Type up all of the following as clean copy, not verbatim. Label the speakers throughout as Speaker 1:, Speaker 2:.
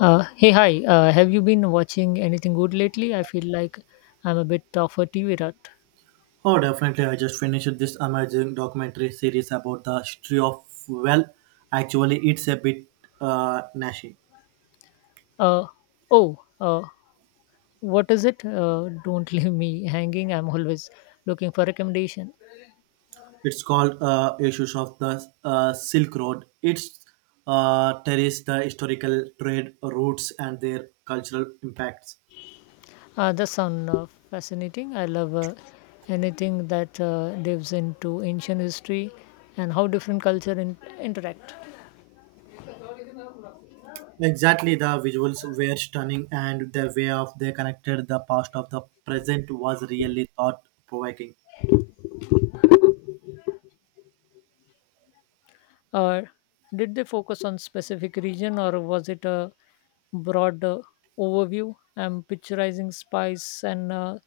Speaker 1: Hey, hi. Have you been watching anything good lately? I feel like I'm a bit of a TV rat.
Speaker 2: Oh, definitely. I just finished this amazing documentary series about the history of, well, actually, it's a bit nasty.
Speaker 1: Uh, oh, uh, what is it? Don't leave me hanging. I'm always looking for recommendation.
Speaker 2: It's called Issues of the Silk Road. It's traces the historical trade routes and their cultural impacts.
Speaker 1: That sounds fascinating. I love anything that dives into ancient history and how different culture interact.
Speaker 2: Exactly, the visuals were stunning, and the way of they connected the past of the present was really thought provoking.
Speaker 1: Uh, did they focus on specific region or was it a broad overview? I'm picturizing spice and uh,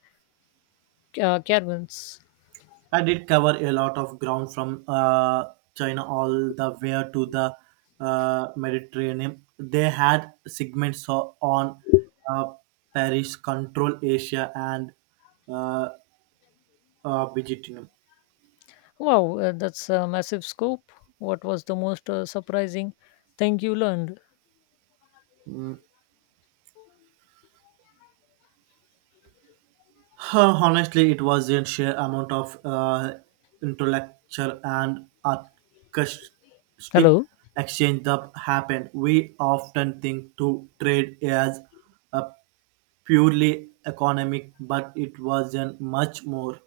Speaker 1: uh, caravans.
Speaker 2: I did cover a lot of ground from China all the way to the Mediterranean. They had segments on uh, Paris, Control Asia, and uh, Byzantium.
Speaker 1: Wow, that's a massive scope. What was the most surprising thing you learned?
Speaker 2: Honestly, it was a sheer amount of intellectual and artistic
Speaker 1: Hello,
Speaker 2: exchange that happened. We often think to trade as uh, purely economic, but it was a much more.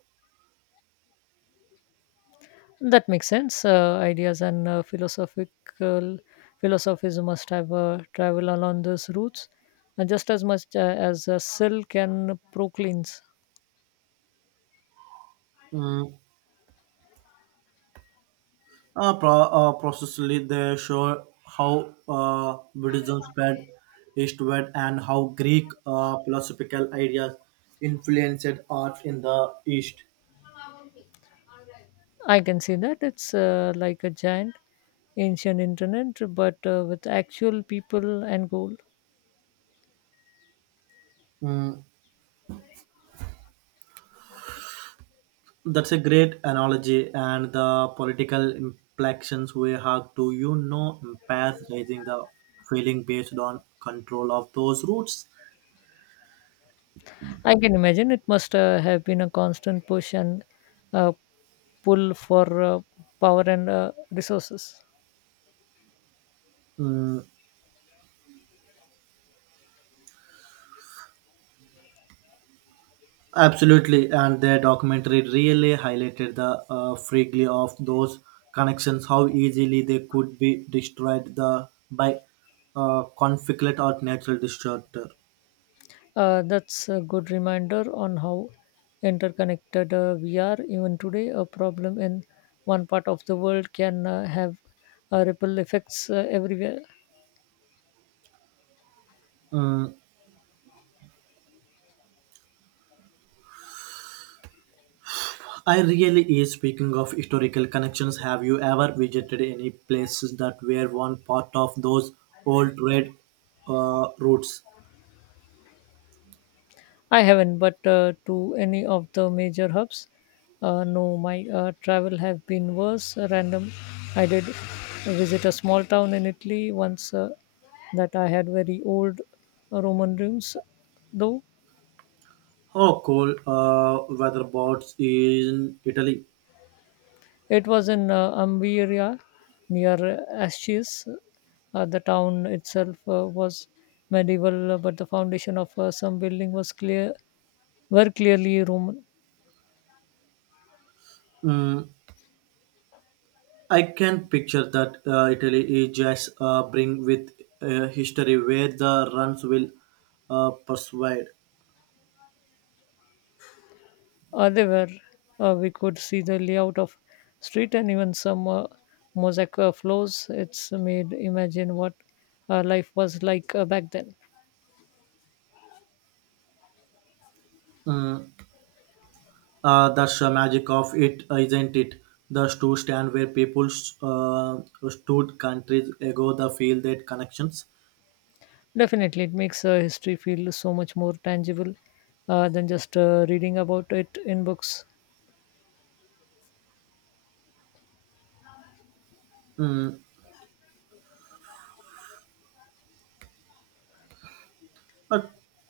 Speaker 1: that makes sense. Ideas and philosophical philosophies must have travel along those routes, just as much as silk and proclines.
Speaker 2: mm, Processively, they show how Buddhism spread eastward and how Greek philosophical ideas influenced art in the East.
Speaker 1: I can see that it's like a giant ancient internet, but with actual people and goal.
Speaker 2: Mm, that's a great analogy, and the political implications we have to, you know, empathizing the feeling based on control of those roots.
Speaker 1: I can imagine it must have been a constant push and uh, pull for power and resources.
Speaker 2: Mm, Absolutely, and their documentary really highlighted the freaky of those connections, how easily they could be destroyed the by conflict or natural disaster.
Speaker 1: That's a good reminder on how interconnected we are. Even today, a problem in one part of the world can have ripple effects everywhere.
Speaker 2: Mm, I really is speaking of historical connections. Have you ever visited any places that were one part of those old trade routes?
Speaker 1: I haven't, but to any of the major hubs. No, my travel have been worse. Random, I did visit a small town in Italy once that I had very old Roman rooms, though.
Speaker 2: Oh, cool. Weather boats in Italy.
Speaker 1: It was in Umbria near the town itself was medieval, but the foundation of some building was clear were clearly Roman.
Speaker 2: Mm, I can picture that Italy is just bring with history where the runs will persuade.
Speaker 1: They were. We could see the layout of street and even some mosaic floors. It's made imagine what life was like back then.
Speaker 2: Mm, that's the magic of it, isn't it? The two stand where people uh, stood countries ago, the feel that connections.
Speaker 1: Definitely, it makes history feel so much more tangible than just reading about it in books.
Speaker 2: Mm, I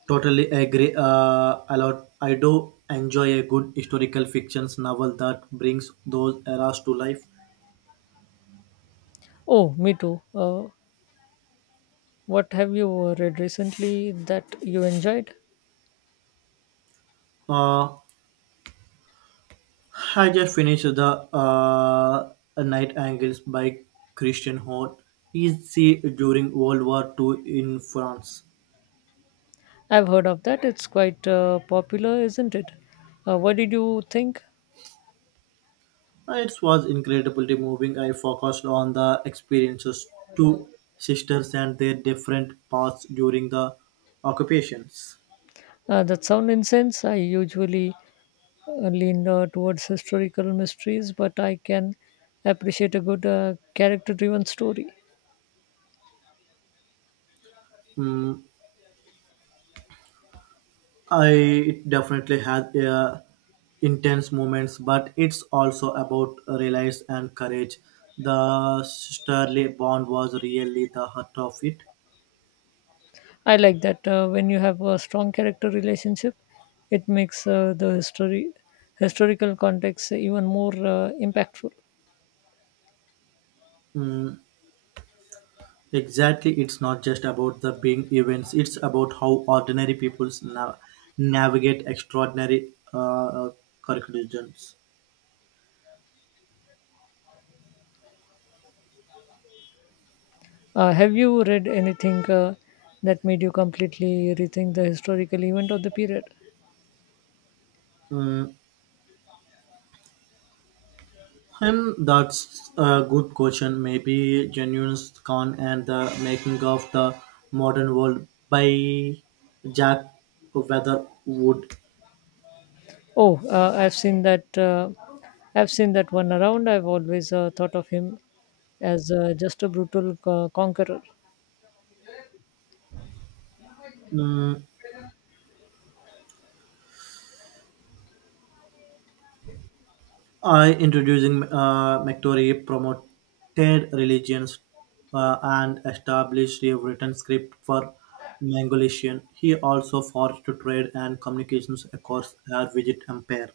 Speaker 2: totally agree. A lot. I do enjoy a good historical fictions novel that brings those eras to life.
Speaker 1: Oh, me too. What have you read recently that you enjoyed?
Speaker 2: Uh, I just finished the Night Angles by Christian Horn. Easy during World War II in France.
Speaker 1: I've heard of that. It's quite popular, isn't it? What did you think?
Speaker 2: It was incredibly moving. I focused on the experiences two sisters and their different paths during the occupations.
Speaker 1: That sound incense. I usually lean towards historical mysteries, but I can appreciate a good character-driven story.
Speaker 2: Mm, I it definitely had intense moments, but it's also about reliance and courage. The sisterly bond was really the heart of it.
Speaker 1: I like that when you have a strong character relationship, it makes the history historical context even more impactful.
Speaker 2: Mm, exactly. It's not just about the big events, it's about how ordinary people navigate extraordinary curriculums.
Speaker 1: Have you read anything that made you completely rethink the historical event of the period?
Speaker 2: Mm, and that's a good question. Maybe Genuine Khan and the Making of the Modern World by Jack Weatherwood.
Speaker 1: Oh, I've seen that one around. I've always thought of him as just a brutal conqueror.
Speaker 2: Mm, I introducing Mactory promoted religions and established a written script for Mongolian. He also forged trade and communications across her widget empire.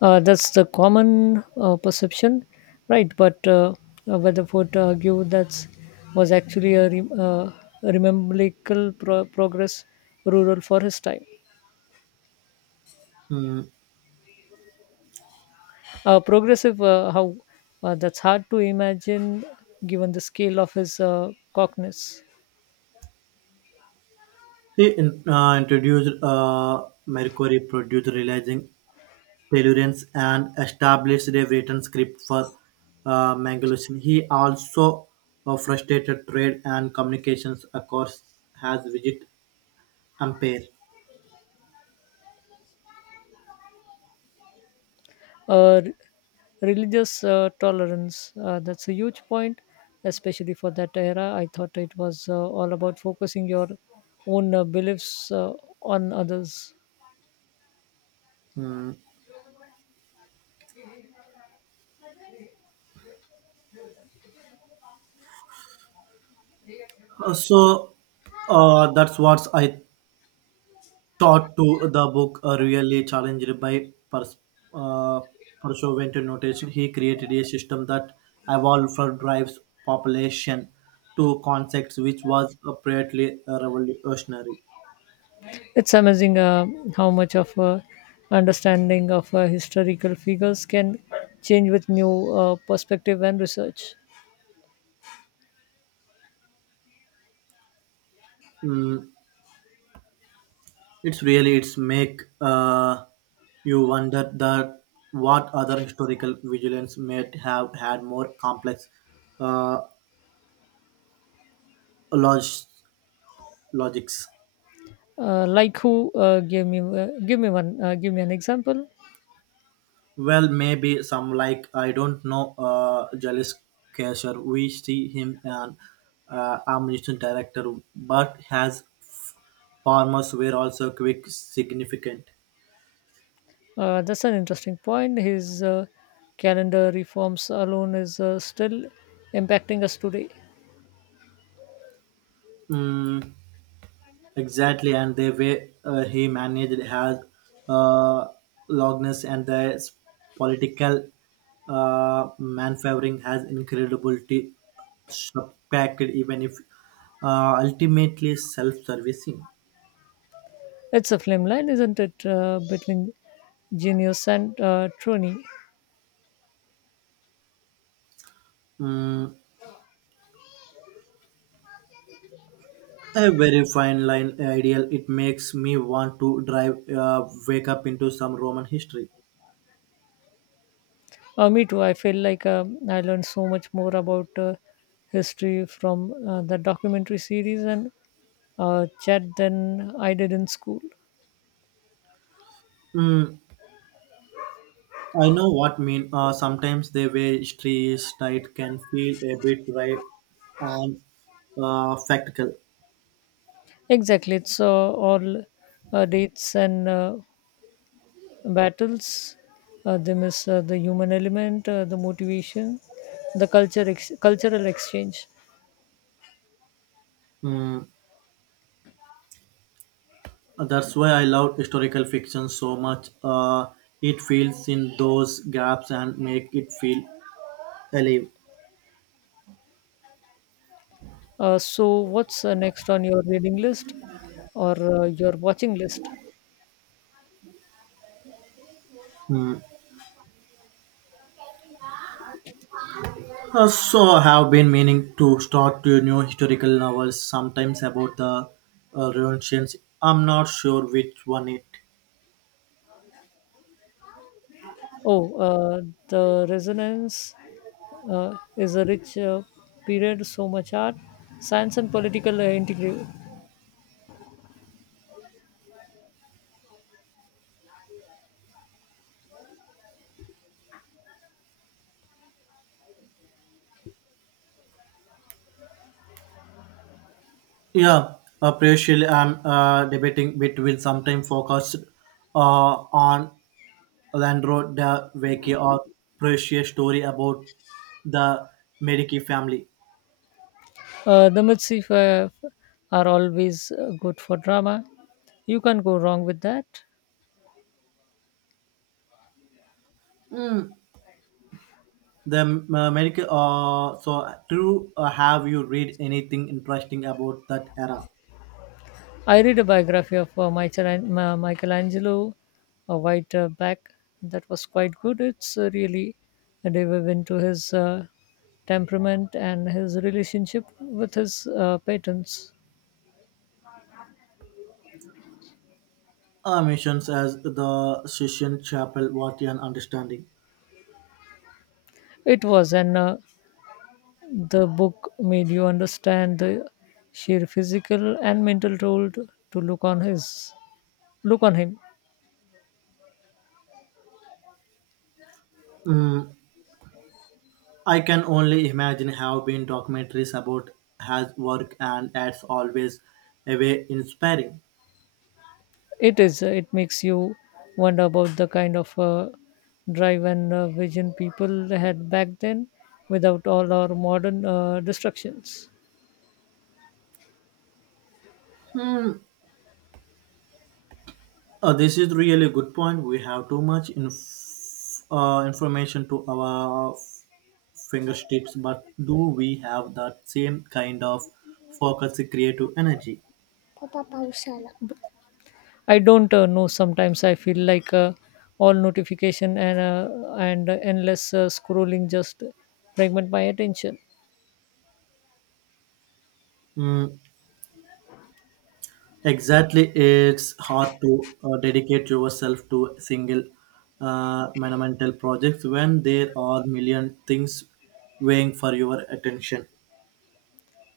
Speaker 1: That's the common perception, right? But Weatherford argued that was actually a remarkable progress rural for his time.
Speaker 2: Hmm.
Speaker 1: Progressive, how that's hard to imagine given the scale of his cockness.
Speaker 2: Introduced Mercury produced realizing Tellurians and established a written script for Mongolian. He also frustrated trade and communications across has widget empire.
Speaker 1: Uh, re- Religious tolerance, that's a huge point, especially for that era. I thought it was all about focusing your own beliefs on others.
Speaker 2: Hmm. So that's what I thought to the book really challenged by uh, pursuant notation. He created a system that evolved for drives population to concepts which was apparently revolutionary.
Speaker 1: It's amazing how much of understanding of historical figures can change with new perspective and research.
Speaker 2: Mm, it's really it's make you wonder that what other historical vigilance may have had more complex uh, log- logics.
Speaker 1: Like who? Give me one. Give me an example.
Speaker 2: Well, maybe some like I don't know, Jalis Kasher. We see him an ammunition director, but has farmers were also quick significant.
Speaker 1: That's an interesting point. His calendar reforms alone is still impacting us today.
Speaker 2: Mm, exactly, and the way he managed has uh, Logness and the political manfavoring has incredibility subpacked, even if ultimately self-servicing.
Speaker 1: It's a flame line, isn't it, between genius and Trony?
Speaker 2: Mm, a very fine line ideal it makes me want to drive wake up into some roman history.
Speaker 1: Me too. I feel like I learned so much more about history from the documentary series and chat than I did in school.
Speaker 2: mm, I know what mean. Sometimes the way history is tight can feel a bit right and factical.
Speaker 1: Exactly, it's all dates and battles, they miss the human element, the motivation, the cultural exchange.
Speaker 2: mm, that's why I love historical fiction so much. It fills in those gaps and make it feel alive.
Speaker 1: So, what's next on your reading list or your watching list?
Speaker 2: Hmm. So I have been meaning to start two new historical novels, sometimes about the Renaissance. I'm not sure which one it.
Speaker 1: Oh, the resonance is a rich period, so much art, science, and political integrity.
Speaker 2: Yeah, partially I'm debating between sometimes focused uh, on Leandro da Vecchi or Precious story about the Medici family.
Speaker 1: The Mitzvah are always good for drama. You can't go wrong with that.
Speaker 2: Mm. The Medici. So, do have you read anything interesting about that era?
Speaker 1: I read a biography of Michelangelo Whiteback that was quite good. It's really a delve into his temperament and his relationship with his patrons.
Speaker 2: Uh, missions as the Shishin Chapel what an understanding.
Speaker 1: It was, and the book made you understand the sheer physical and mental toll to look on his look on him.
Speaker 2: Mm, I can only imagine how been documentaries about his work and that's always a way inspiring.
Speaker 1: It is. It makes you wonder about the kind of drive and vision people had back then without all our modern distractions.
Speaker 2: This is really a good point. We have too much information to our fingertips, but do we have that same kind of focus creative energy?
Speaker 1: I don't know. Sometimes I feel like all notification and endless scrolling just fragment my attention.
Speaker 2: Mm, Exactly, it's hard to dedicate yourself to single monumental projects when there are million things weighing for your attention.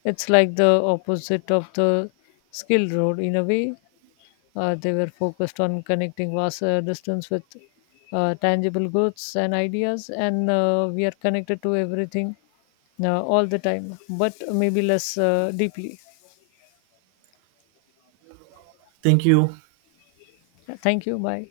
Speaker 1: It's like the opposite of the skill road in a way. They were focused on connecting vast distance with tangible goods and ideas, and we are connected to everything all the time, but maybe less deeply.
Speaker 2: Thank you.
Speaker 1: Thank you. Bye.